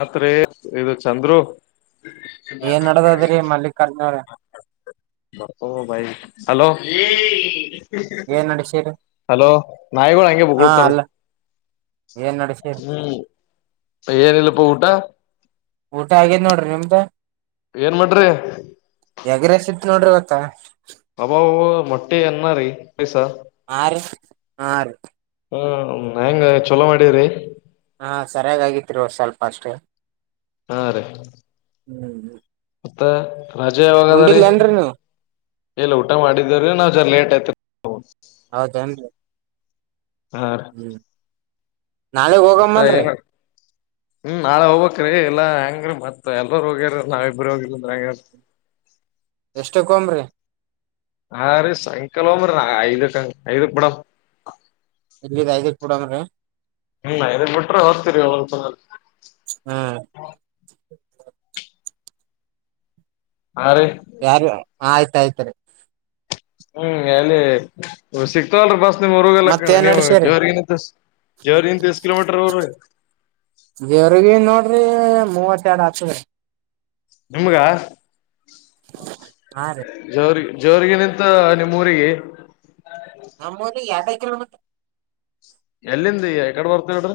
ಮಾತ್ ಇದು ಚಂದ್ರು ಏನ್ ನಡದದ್ರಿ ಮಲ್ಲಿಕಾರ್ಜುನ ಅವ್ರ ಬಪ್ಪ ಭ ಹಲೋ ಏನ್ ನಡಸಿರಿ ಹಲೋ ನಾಯಿಗಳು ಹೆಂಗಗೆ ಹಾ ಬಗಳತಾರ ಅಲ್ಲ ಏನ್ ನಡಸಿರಿ ಹ್ಮ್ ಏನಿಲ್ಲಪ್ಪಊಟಾ ಊಟ ಆಗಿದ್ ನೋಡ್ರಿ ನಿಮ್ದ ಏನ್ ಮಾಡ್ರಿ ಯಗ್ರಸ ಇತ್ತು ನೋಡ್ರಿ ಇವತ್ತಾ ಅಬಾವು ಮೊಟ್ಟೆ ಎನ ರೀ ಪೈಸ ಆ ಆರು ಹ ಹೆಂಗ ಚೊಲೋ ಮಾಡಿ್ರರಿ ಹಾ ಸರಿಯಾಗ ಆಾಗಿತ್ರಿ ಒ ಸ್ವಲ್ಪ ಅಷ್ಟೇ ಹಾ ರೀ ಹ್ಮ್ ಹ್ಮ್ ಮತ್ತೆ ರಜೆ ಯಾವಾಗದ ರೀ ನೀವು ಎಲ್ಲ ಊಟ ಮಾಡಿದ್ದೇವ್ರೀ ನಾವವು ಜ ಲೇಟ್ [inaudible] ಹೌದೇನ್ರಿ ಹ ಹ್ಮ್ ನಾಳೆಗ್ ಹೋಗಮ್ಮಲ್ರಿ ಹ್ಮ್ ನಾಳೆ ಹೋಗ್ಕ್್ರೀ ಇಲ್ಲಾ ಹೆಂಗ್ರೀ ಮತ್ ಎಲ್ ಹೋಗ್ಯಾರ ನಾವ್ ಇಬ್ಬರು ಹೋಗಿಿಲ್ಲಂದ್ರ ಹೆಂಗ್ಯ ಎಷ್ಟಕ್ ಹೋಗಮ್ರಿ ಹ ರೀ ಸಂಾಯಕಾಲ್ರ ಐದು ಐದು ಪಡ ಇ ಐದ ಕೊೂಡನ್ ರೀ ಹ್ಮ್ ಇದನ್ ಬಿಟ್ರೆ ಹೋಗ್ತೀರಿ ಒಸ ಹ್ಮ್ ಹಾ ರೀ ಯಾರು ಆಯ್ತು ಾಯತಾರೆ ಹ್ಮ್ ಅಲ್ಲಿ ಸಿಕ್ತಲ್ ಬಸ್ ೋಗಲ್ಲಕ್ಕ ಮತ್ತೇನ್ ನೀವು ನಡಸೇರಿ ಜೋರಿಗಂತ ಜೋರಿಗಂತ ಎಷ್ಟು ಕಿಲೋಮೀಟರ್ ಅವ್ರರಿ ದೇವ್ರಗ ನೋಡ್ರಿ ಮೂವತ್ತ ಎರಡ್ ಆತದೆ ನಿಮ್ಗ ಹಾ ರೀ ಜರಿ ಜೋರ್ಗ ನಿಂತ ನಿಮ್ಮ ಊರಿಗೆ ನಮ್ಮ ಎರಡೈ ಕಿಮೀಟರ್ ಎಲ್ಲಿಂದ ಎಕಡೆ ಬರ್ತ ನೋಡ್ರಿ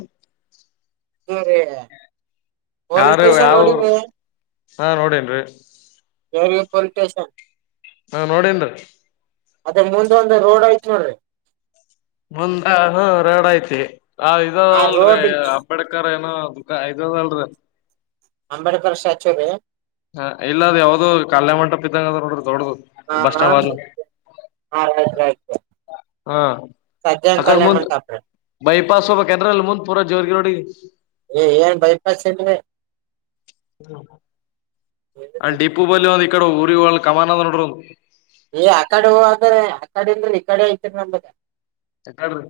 ಹ [unintelligible] ಯಾರ ಯಾವರು ಹಾ ನೋಡನ್ರರಿ ಕೆರ್ವಿ ಪೊಲೀ ಸ್ಟೇಷನ್ ಹಾ ನೋಡೇನ್ರಿ ಅದೇ ಮುಂದ ಒಂದು ರೋಡ್ ಆಯ್ತ್ ನೋಡ್ರಿ ಮುಂದ ಹ ಎರಡ ಐತಿ ಹಾ ಇದ ಆ ಅಲ್ರರಿ ರೋಡ್ ಅಂಬೇಡ್ಕರ್ಏ ಹ ಅದ ಐದ ಅಲ್ರಿ ಅಂಬೇಡಕರ ಸ್ಟ್ಯಾಚುರಿ ಹಾ ಇಲ್ಲದ್ ಯಾವ್ದ ಕಾಲಯ ಮಂಟಪ ಇದ್ದಂಗ ಅ ನೋಡ್ರಿ ದೊಡ್ಡ್ [unintelligible] ಹಾತ ಹಾ ಅಕಡ ಕಲ್ಯಾಣ ಮುಂದ ಮಂಟಪ ಬೈ ಪಾಸ್ ಹೋಗಬೇಕ ಅಂದ್ರ ಅಲ್ಲಿ ಮುಂದ್ ಪೂರ ಜೋರ್ರಿಗೆಗ ನೋಡಿ ರೀ ಏನ್ ಬೈಪಾಸ್ ಏನ್ರಿ ಅ ಡಿಪು ಬಲಿ ಇಡೆ ಊ ಕಮಾನಡ ಏ ಆ ಕಡೆ ಹೂ ಅ್ರ ಆ ಕಡಿಂದ್ರ ಈ ಕಡೆ ಐತಿರಿ ನಮಗೆ ಯಕಡ್ರಿ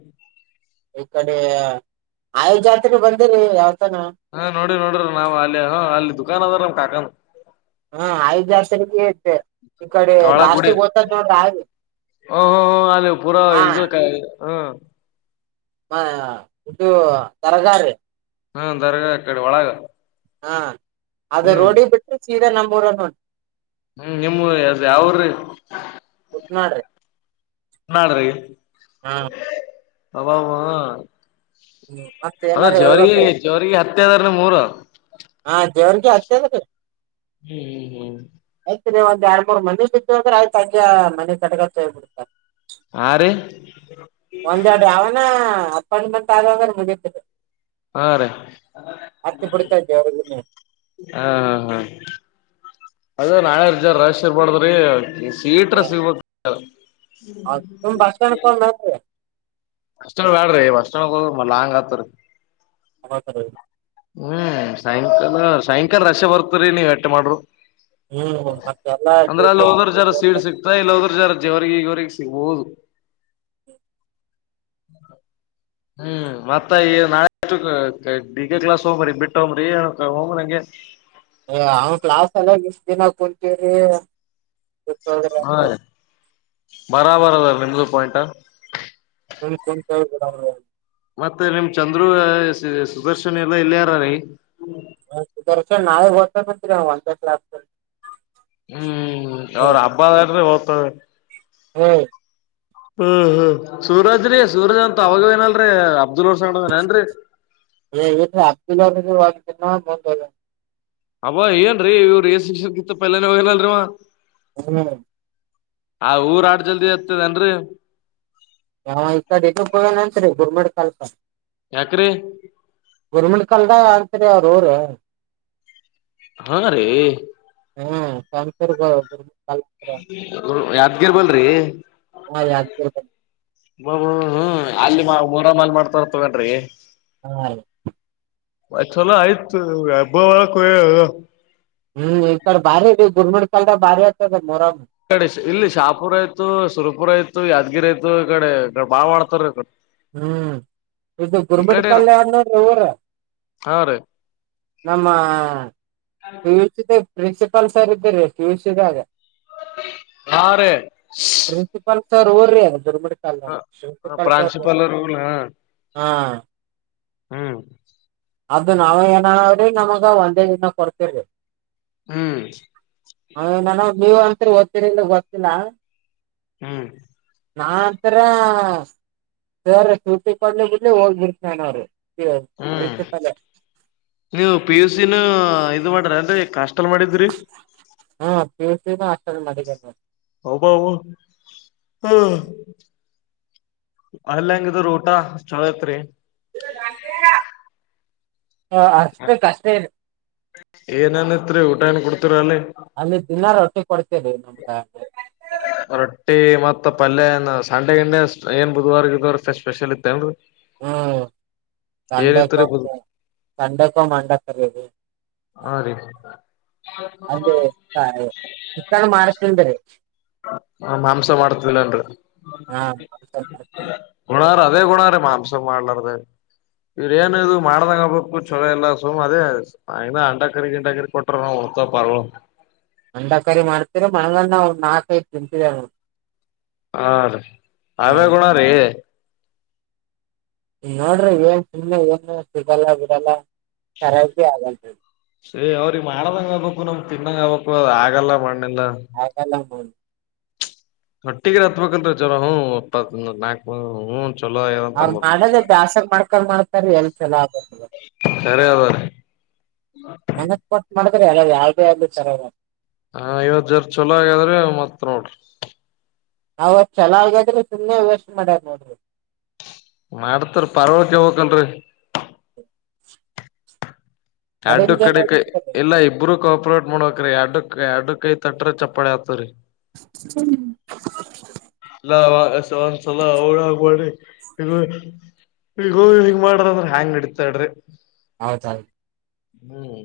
ಈ ಕಡೆ ಆಯ ಜಾತ್ರೆ ಬಂದೇನೆ ಯಾವ ಹಾ ನೋಡ್ರಿ ನೋಡ್ರಿ ನಾವ್ ಅಲ್ಲಿ ಅಲ್ಲಿ ದುಕಾನ ಅದಾರ ಕಗ ಹಾ ಐದ್ ಜಾಸ್ ತೆ ಈ ಕಡೆ ಒಳಗ್ ಗುಡಿ ಲಾಸ್ಟಿಗೆ ಹ್ತದ ನೋಡ್ರ ಹ್ಮ್ ಆ ಹಾ ಹಾ ಮ ಇದುು ತರಗಾರಿ ಹ್ಮ ದರಗ ಅ ಕಡೆ ಒಳಗ ಹಾ ಅದೇ ಹ್ಮ್ ರೋಡಿ ಬಿಟ್ಟು ದ ನಂಬರ್ ಒನ್ ಒನ್ ಹ್ಮ್ ನಿಮ್ಮ ಯಾವ್ರೀ ಮಾಡ್ರ ನಾಡ್ರಗೆ [unintelligible] ಅವಾ ಮತ್ ಅದ ಏನಾರ ಜವರಿಗೆ ಹೇಳ್ಬೇಕ್ರಿ ಜವರಿಗೆ ಹತ್ತದಾರ ಮೂರು ಹಾ ದೇವ್ರಗೆ ಹತದ ರೀ ಹ್ಮ್ ಹ್ಮ್ ಹ್ಮ್ ಒಂದ ಎರಡ್ ಮೂರ್ ಮನೆ ಬಿಟ್ಟ ಅ್ರೆ ಆಯ್ತ ತಗ್ ಮನೆ ಗ ಕಡ್ಗ ತೋಗ್ ಬಿಿಡ್ತಾರೆ ಹಾ ರೀ ಹ ಒಂದ್ೆಡೆ ಅವನ ಕ ಮ ತುವಾಗದೆ ಹಾ ರ ಬಿಡ್ತಾರ ದೇವ್ರಿಗುನು ಹಾ ಹಾ ಹಾ ಅದೇ ನಾಯರ್ ಜನ ರರ್ ಬ್ದ್ರಿ ಸೀಟ್ರ ಸಿವ ಹೌ ತುಂಬ ಭಾಷ ಕ ಅಷ್ಟೊ ಬ್ಯಾಡ್ರಿ ಅಷ್ಟೊ ಮ ಲಾಂಗ್ ಆತ್ರಿ ಹ ಸ ಹ್ಮ್ ಸಾಯಂಕಾಲ ಸಾಯಂಕಾಲ ರಶೆ ಬರ್ತರಿ ನೀವ್ ಎಟ್ಟೆ ಮಾಡ್ರರು ಹ್ಮ್ ಮತ್ತೆಲ್ಲಾ ಅಂದ್ರೆ ಅಲ್ಲಿ ಡ್ಯೂಟಿ ಹೋಗರ್ ಜರ ಸೀಡ್ ಸಿಕ್ತಾ ಇಲ್ಲಿೋಗರ್ ಜರ ಗ ಈವರೆಗೆ ಸಿಗ್ಬಹುದು ಹ್ಮ್ ಮತ್ತ ನಾಡ್ ಹಗೆ ಕ್ಲಾಸ್ ಹೋಗ್ರಿ ಬಿಟ್ಟೋಗ್ರಿ ಹೋಗ ನಂಗೆ ಅವನ್ ಕ್ಲಾಸ್ ಎಲ್ಲ ಇಷ್ಟ ದಿನ ಕುೂತೀರಿ ಸತ ಬರಬರ ಅದ ನಿು ಪಯಂಟ್ ಕ ಕನ್ ಕ ಕ ಮತ್ತೆ ನಿಮ್ ಚಂದ್ರು ಸುದರ್ಶನ ಎಲ್ಲಾ ಇಲ್ಲಿಯಾರ ರೀ ದರ್ಶನ್ ನಾಯ ಹೊತ ಮರಿ ಹವಂಂತಲ್ಲತ ಹ್ಮ್ ಅವ್ರ ಹಬ್ಬದ ಹ್ಮ ಹ್ಮ್ ಹ್ಮ್ ಹ್ಮ್ ಸೂರಜ್ರೀ ಸೂರಜ್ ಅಂತ ಅವಾಗವೇನಲ್ರೀ ಅಬ್ದುಲ್ ರಸಡದಾನ ಏನ್ರಿ ಬಲಾನಗ ವಿ ಬ ಅಬ್ ಏನ್ರೀ ಇವ್ ರ ಶಿಕ್ಷಗಿತ್ತ ಪಲ್ನ ಹೋಗನಲ್ರರಿವಾ ಹ್ಮ ಆ ಊರ್ ಆಡ್ ಜಲ್ದಿ ಹತದನ್ರರಿ ಹ ಇಡೆಟ ಪ ನಂತರ ಗುರ್ಮಡ್ ಕಲ್ಸ ಯಾಕ್ರಿ ಗೌರ್ಮೆಂಟ್ ಕಲ್ದ ಹ ಯಾರ ಅವರ ಹಾ ರೇ ಹಾ ಕಂಂತರ್ ಯ ಹಗಿರ್ಬಲ್ರಿ ಹಾ ಯಾದಗಿರಿ ಬಬ ಹ್ಮ ಆಲ್ಲಿ ಮೂರ ಮಾಲ್ ಮಾಡ್ತಾರ ತೊಗೊಂಡ್ರಿ ಹಾ ಆ್ ಚಲ ಆಯ್ತ ಅಬ್ಬವಳ ಕ ಹ್ಮ್ ಈ ಕಡೆ ಬಾರಿ ಗುರ್ಮಂಡ ಕಾಲಲ್ದ ಭಾರಿ ಆತದ ಮರ ಕಡೆ ಇಲ್ಲಿ ಶಾಪುರ ಆಯ್ು ಸುರಪುರ ಆಯತು ಯಾದಗಿರಿ ಆಯ್ು ಈ ಕಡೆ ಬಾಳ್ ಮಾಡ್ತಾರ ಹ್ಮ್ ಇದು ಈ ಗುರ್ಬಡ್ ಕಡೆ ಕಲ್ಯಾಣ ಇವರ ಹಾ ರೀ ನಮ್ಮ ಪ್ರಿನ್ಸಿಪಾಲ್ ಸರ್ ಇದ್ದರಿ ಟ್ಯೂಷ ಇದಗಾಗ ಆರು ಪ್ರಿನ್ಸಿಪಾಲ್ ಸರ್ ೋರ್ರಿ ಶ ಪಡ್ಕ ಪ್ರಾಂಶುಪಾಲರು ಹ್ಮ್ ಅದು ನಾವ ಏನ್ರಿ ನಮಗ ಒಂದೇ ದಿನ ಕೊಡ್ತಿರಿ ಹ್ಮ್ ನಾವೇನ ನೀವ್ ಅತ್ ಓದ್ರಿಿಂದ ಗೊತ್ತಿಲ್ಲ ಹ್ಮ್ ನಾತ್ರ ಸ್ರ ಶೂರ್ತಿಿ ಕಡ್ಲಿ ಬಿಡ್ಲಿ ಹೋಗ್ಬಿಡ್ತಾನ ಅವರು ಹ್ಮ್ ನೀವು ಪಿ ಯುಸಿನೂ ಇದು ಮಾಡ್ರಿ ಅಂದ್ರೆ ಕಷ್ಟ ಮಲ ಮಾಡಿದರಿ ಸಮ ಅಷ್ಟ ಮ ಹೌಬವು ಹ್ಮ್ ಅಲ್ಲ ಹೆಂಗಿದ್ರ ಊಟ ಚಳತ್ರಿ ನ ಹ ಏನನ್ತ್ರಿ ಊಟ ಏನ್ ಕೊಡ್ತ ಅಲ್ಲಿ ದಿನಾರ ರೊಟ್ಟಿ ಕೊಡ್ತ ನಮ್ಮೆ ರೊಟ್ಟಿ ಮತ್ ಪಲ್ಯ ಸಂಡೆ ಗಂಡ ಏನ್ ಬುಧವಾರಗ ಇದ್ದವ್ರ ಸ್ಪೆಷಲ್ ಇತ್ತ ಏನ್ರಿ ಹ್ಮ್ ಸಂಡಕ್ಕ ಬುದ್ ತಂಡಕ್ಕ ಮಂಡರ ಹಾ ರೀ ಅದ ಚಿಕ್ಕಣ ಮಾಡ್ಕಲ್್ರೀ ಹ ಮಾಂಸ ಮಾಡ್ತದಿಲ್ಲನ್ರಿ ಹಾ ಮಾಂಸ ಮಾಡ್ತೀವಿ ಹಣಾರ ಅದೇ ಗುಣ ರ ಮಾಂಸ ಮಾಡ್ಲಾರ್ದ ಇವ್ರ ಏನ್ ಇದು ಮಾಡ್ದಂಗ ಆಗ್ಬೇಕು ಚೊಲೋ ಇಲ್ಲ ಸುಮ್ ಅದೇ ಆ ಅಂಂಡ ಕರಿ ಗಿಂಡಕರ್ ಕೊಟ್ರ ನಾವವು ಹೊಡ್ತ ಪಾರ್ಳ ಅಂಡಕರಿ ಮಾಡ್ತೀರ ಮಣಂಗಣ ಅವ್ ನಾಲ್ಕೈ ತಿಂತಿದೇವ್ ನೋಡು. ಹಾ ರೀ ಅವೇ ಗುಣ ರೀ. ನೋಡ್ರಿ ಏನ್ ಸುಮ್ಮನೆ ಏನು ಸಿಗಲ್ಲ ಬಿಡಲ್ಲ ಕರೆದ ಬೀ ಆಗಲ್ಲ ರಿ ಸೇ ಅವ್ರಿಗೆ ಮಾಡದಂಗ ಆಗ್ಬೇಕು ನಮ ತಿನ್ನಂಗ ಆಗ್ಬೇಕು ಆಗಲ್ಲ ಮಣ್ಣ. ಆಗಲ್ಲ [unintelligible] ಅಂತ ಅವರು ಅನ್ಬಕ್ ಮಾಡದೆ ಬ್ಯಾಸ್ರು ಮಾಡಕೊಂಡ ಮಾಡತ್ತಾರ ರಿ ಎಲ್ಲಿ ಚೆಲೋ ಆಗುತ್ತದ. ಸರಿ ಅದ್ರೀ ಮನುಸ್ಕೊಟ್ಟು ಮಾಡು [unintelligible] ಹಾ ಇವತ್ ಜರ ಚೊಲೋ ಆಗ್ಯಾದ್ರಿ. ಮತ್ ನೋಡ್ರಿ ಅವತ್ತು ಚಲೋ ಆಗ್ಯಾದ್ರಿ ಸುಮ್ಮ್ನೆ ವೇಸ್ಟ್ ಮಾಡ್ಯರ ನೋಡ್ರಿ. ಮಾಡ್ತಾರ ಪಾರ್ಗಳು ಕೇಳ್ಬೇಕಲ್ರಿ. ಕಡು ಕಡಿಮ್ ಕಡೆ ಜನ ಇದ್ದಿದ್ದಾರೆ ಎಲ್ಲಾ ಇಬ್ಬರು ಕಾಪರೇಟ್ ಮಾಡ್ಬೇಕ್ರೀ ಎರಡ್ಕ್ ಎಡ್ ಕೈ ತಟ್ರ ಚಪ್ಪಾಳ ಆತದ್ರಿ. [unintelligible] ಒಂದ್ಸಲ ಹಳಾಗಬಿಗ ಈಗ ಹಿಂಗ ಮಾಡ್ರ ಅಂದ್ರ ಹ್ಯಾಂಗ್ ಅಡತಾಡ್ರಿ. ಹೌದೌ. ಹ್ಮ್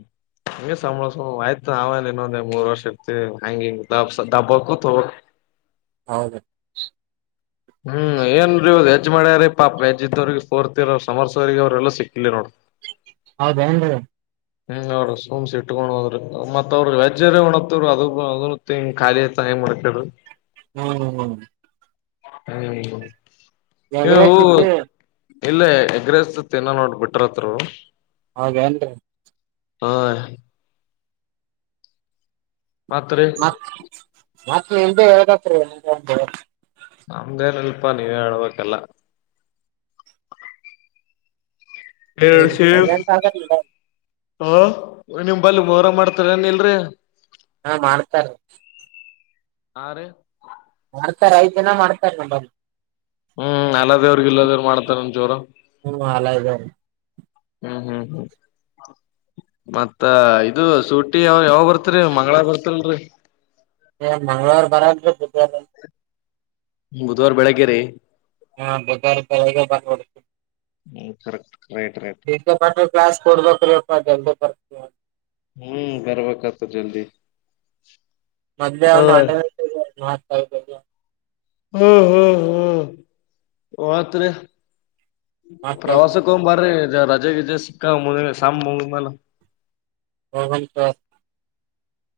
ಹಗೆ ಸಂಬಳಸ ಆಯ್ತು ನಾವೇಲ್ಲಿ ಇನ್ನೊಂದ ಮೂರ್ ವರ್ಷ ಇರ್ತಿ ಹಂಗಿಬ್ ದಬ್ಬಕೂತವ ಹೌದರಿ ಹ್ಮ್ ಏನ್ ರೀ ಇ ವೆಜ್ ಮಾಡ್ಯಾರೀ ಪಾಪ ವೆಜ್ ಇದವ್ರಿಗೆ ಫೋರ್ತ್ ಇರ ಅವ ಸಮರ್ಸವಗ ಅವ್ರೆಲ್ಲ ಸಿಕ್ಕಲ್ ನೋಡ್ರಿ. ಹೌದೇನ್ರೀ. ಹ್ಮ್ ಅವ್ರ ಸುಮ್ಸ್ ಇಟ್ಕೊಂಡ್ ಹೋದ್ರಿ ಮತ್ ಅವ್ರ ವೆಜ್ ಒಣತ್ತವ ಅದ ಅದ ಖಾಲಿ ಆಯ್ತು ಅಂದ್ರೆ ಏನ್ ಮಾಡ್ಬೇಕ್ ಹೇಳ್ರಿ. ಹ್ಮ್ ಹ್ಮ್. [inaudible] ಎಗ್ ಇವು ರೈಸ್ ತಿಂತೀರಿ. ಇಲ್ಲೇ ಎಗ್ ರೈಸ್ ಏನೋ ನೋಡ್ ಬಿಟ್ರತ್ರರು ಹೌದೇನ್ರೀ. ಹ. ಮತ್ರಿ ಮತ್ತ ಮತ್ ನಿಮ್ಮದೆ ಹೇಳ್ಬೇಕ್ರಿ. ನಮ್ದೇನಲ್ಪಾ ನೀವೇ ಹೇಳ್ಬೇಕಲ್ಲ. ಹೇ ಸೈಲೆಂಟ್ ಆದಲ್ಲ. ಹ ನಿಮ್ ಬಲ್ಲಿ ಮೊರಂ ಮಾಡ್ತಾರ ಏನ್ ಇಲ್ರಿ. ಹಾ ಮಾಡ್ತಾರ. ಹಾರಿ. ಮಾಡ್ತಾರೆ ಐದ ದಿನ ಮಾಡ್ತಾರ ನಂಬಲ್ಲಿ. ಹ್ಮ್ ಅಲೈ ದೇವ್ರು ಗಿಲ್ಯಾ ದೇವರು ಮಾಡತಾರ ಏನ್ ಜೋರ. ಹ್ಮ್ ಅಲ್ಲೈ ದೇವ್ರು. ಹ್ಮ್ ಹ್ಮ್ ಹ್ಮ್ ಮತ್ತ ಇದು ಸೂಟಿ ಯಾವ ಯಾವ ಬರ್ತ್ರಿ ಮಂಗಳಾರ ಬರ್ತಿಲ್ರಿ. ಮಂಗಳವಾರ ಬರಲ್ರೀ ಬುಧವಾರ ಬುಧವಾರ ಬೆಳಗ್ಗೆ ರಿ ಆ ಬುಧವಾರ ಬೆಳಗ್ಗೆ ಬಂದು ಬಿಡ್ತೀವಿ. ಹ್ಮ್ ಕರೆಕ್ಟ್ ರೈಟ್ ರೈಟ್ [unintelligible] ಹ್ಮ್ ಬರ್ಬೇಕತ ಜಲ್ದಿ ಮದ್ಯಾ ಹ್ ಅವ್ [unintelligible] ಸರ್ [inaudible] ಹ್ಮ್ ಹ್ಮ್ ಹ್ಮ್ ಆತ ರೆ ಮತ್ತೆ ಪ್ರವಾಸಕ್ಕೆ ಓಂ ಬರ್ರಿ ರಜೆಗೆ ಸಿಕ್ಕಾ ಮು ಶಾಮ್ ಮು ಮ ಹಹನ್ಂತ [unintelligible]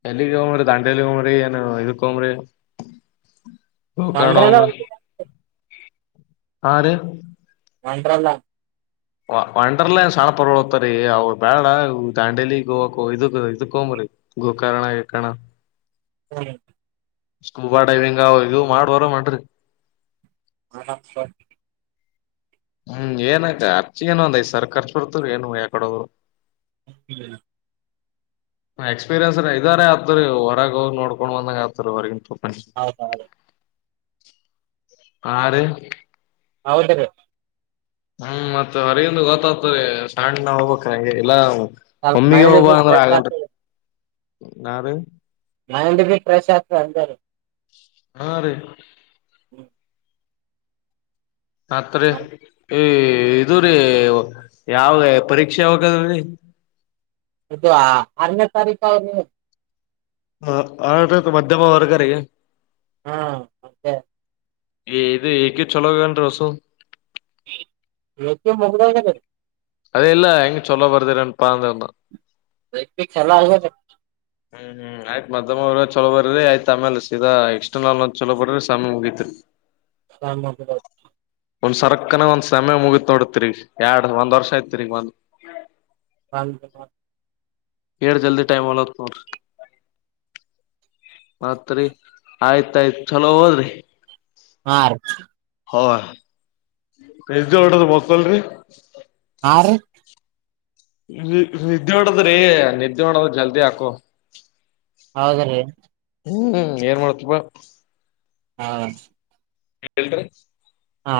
ಎಲ್ಲಿಗೆ ಹೋಗ್ರಿ ದಾಂಡೆಲ್ಲಿ ಹಂಬ್ರಿ ಏನು ಇಕೊಮ್ರಿ ಗೋಕರ್ಣ ಒಮ ಹಾ ರ ವಂದಾಲ ವ ಒಂಡರ್ಲೆಂಡ್ ಸಣ್ಣ ಪರ್ತಾರೀ ಅವ್ ಬ್ಯಾಡ ದಾಂಡೇಲಿ ಗೋವಾ ಇದಕ್ ಇದಕಂಬ್ರೀ ಗೋಕರ್ಣಕಣ ಹ್ಮ ಸ್ಕೂಬಾ ಡೈವಿಂಗ್ ಇ ಮಾಡ್ವರ ಮಾಡನ್್ರಿ ಹ ಸರ್ ಹ್ಮ್ ಏನ ಅರ್ಚ ಏನ ಒಂದ್ ಐ ಸರ್ ಖರ್ಚು ಬರ್ತವ ಏನು ಯಾಕಡೋದ್ರು ಹ [inaudible] ಎಕ್ಸ್ಪೀರಿಯನ್ಸ್ ಇದಾರೆ ಆತ್ರಿ ಹೊರಗ್ ನೋಡ್ಕೊಂಡ್ ಬಂದಾಗ ಆತರಿ ಹೊರ್ಗಿಂತ ತು ಹೌದ ಹೌದು [inaudible] ಆರು ಹೌದ ರೀ ಹ್ಮ್ ಮತ್ ಹೊರಗಂದು ಗೊತ್ತಾಗ್ತರಿ ಸಣ್ಣ ಹೋಗ್ಬೇಕೆ ಇಲ್ಲ ಸ್ವಲ್ಪ ಮೈಂಡ್ ಫ್ರೆಶ್ ಆಗ್ತದೆ [inaudible] ಯಾರ ಮೈಂಡ್ ಭ ಫ್ರೆಶ್ ಆತ ಅಂದರು ಹಾ ರೀ ಹ್ಮ ಅತ್ರ [inaudible] ಇದು ರೀ ಯಾವ ಪರೀಕ್ಷೆ ಹೋಗದೀ ಇದು ಆರನೇ ತಾರೀಕು ಅವರಿ ಹ ಆ ಮಧ್ಯಮ ವರ್ಗ ರೀ ಹಾ ಮತ್ತೆ ದು ಏಕೆ ಚೊಲೋನ್ ಹೊಸು ಎಕ್ಕೆ ಮಗ್ಲಡೆ ಅದೆೇ ಇಲ್ಲ ಹೆಂಗ ಚಲೋ ಬರ್ದರ ಪಾರ್ಂದಂತ ಪೀ ಚಲ್ಲ ಆ ಹ್ಮ್ ಹ್ಮ್ ಆಯ್ತ್ ಮಧ್ಯಮ್ರ್ಗ ಚಲೋ ಬರ್ರಿ ಆಯ್ತ ಆಮೇಲ್ ಸೀದ ಎಕ್ಸ್ಟರ್ನಲ್ ಚಲ ಬರ್ರಿ ಸಮಯ ಮುಗತ್ರಿ ಸಮಾ ಒಂದ್ ಸರ್ಕನ ಒಂದ್ ಸಮಯ ಮುಗತ್ ನೋಡತ್ರಿಗ ಎರಡ್ ಒಂದ್ ವರ್ಷ ಐತ್ರಿಗ ಒಂದ್ ಹ ಏಟ್ ಜಲ್ದಿ ಟೈಮ್ ಹೊಲತಾ ನೋಡು ಮತ್ರಿ ಆಯ್ತಾಯ್ತ್ ಚಲೋ ಹೋದ್ರಿ ಆರ್ ಹ ಎದ್ದು ಹೊಡದ ಬಕ್ಕಲ್ರಿ ಹಾ ರೀ ನಿದ್ದೆ ಉಡದ್ರಿ ನಿದ್ದೆ ಉಡದ ಜಲ್ದಿ ಹಾಕು ಹಾಗ್ರೆ ಹ್ಮ್ ಏನ್ ಮಾಡತ್ಪ್ಪಾ ಹಾ ಹೇಳ್ರಿ ಹಾ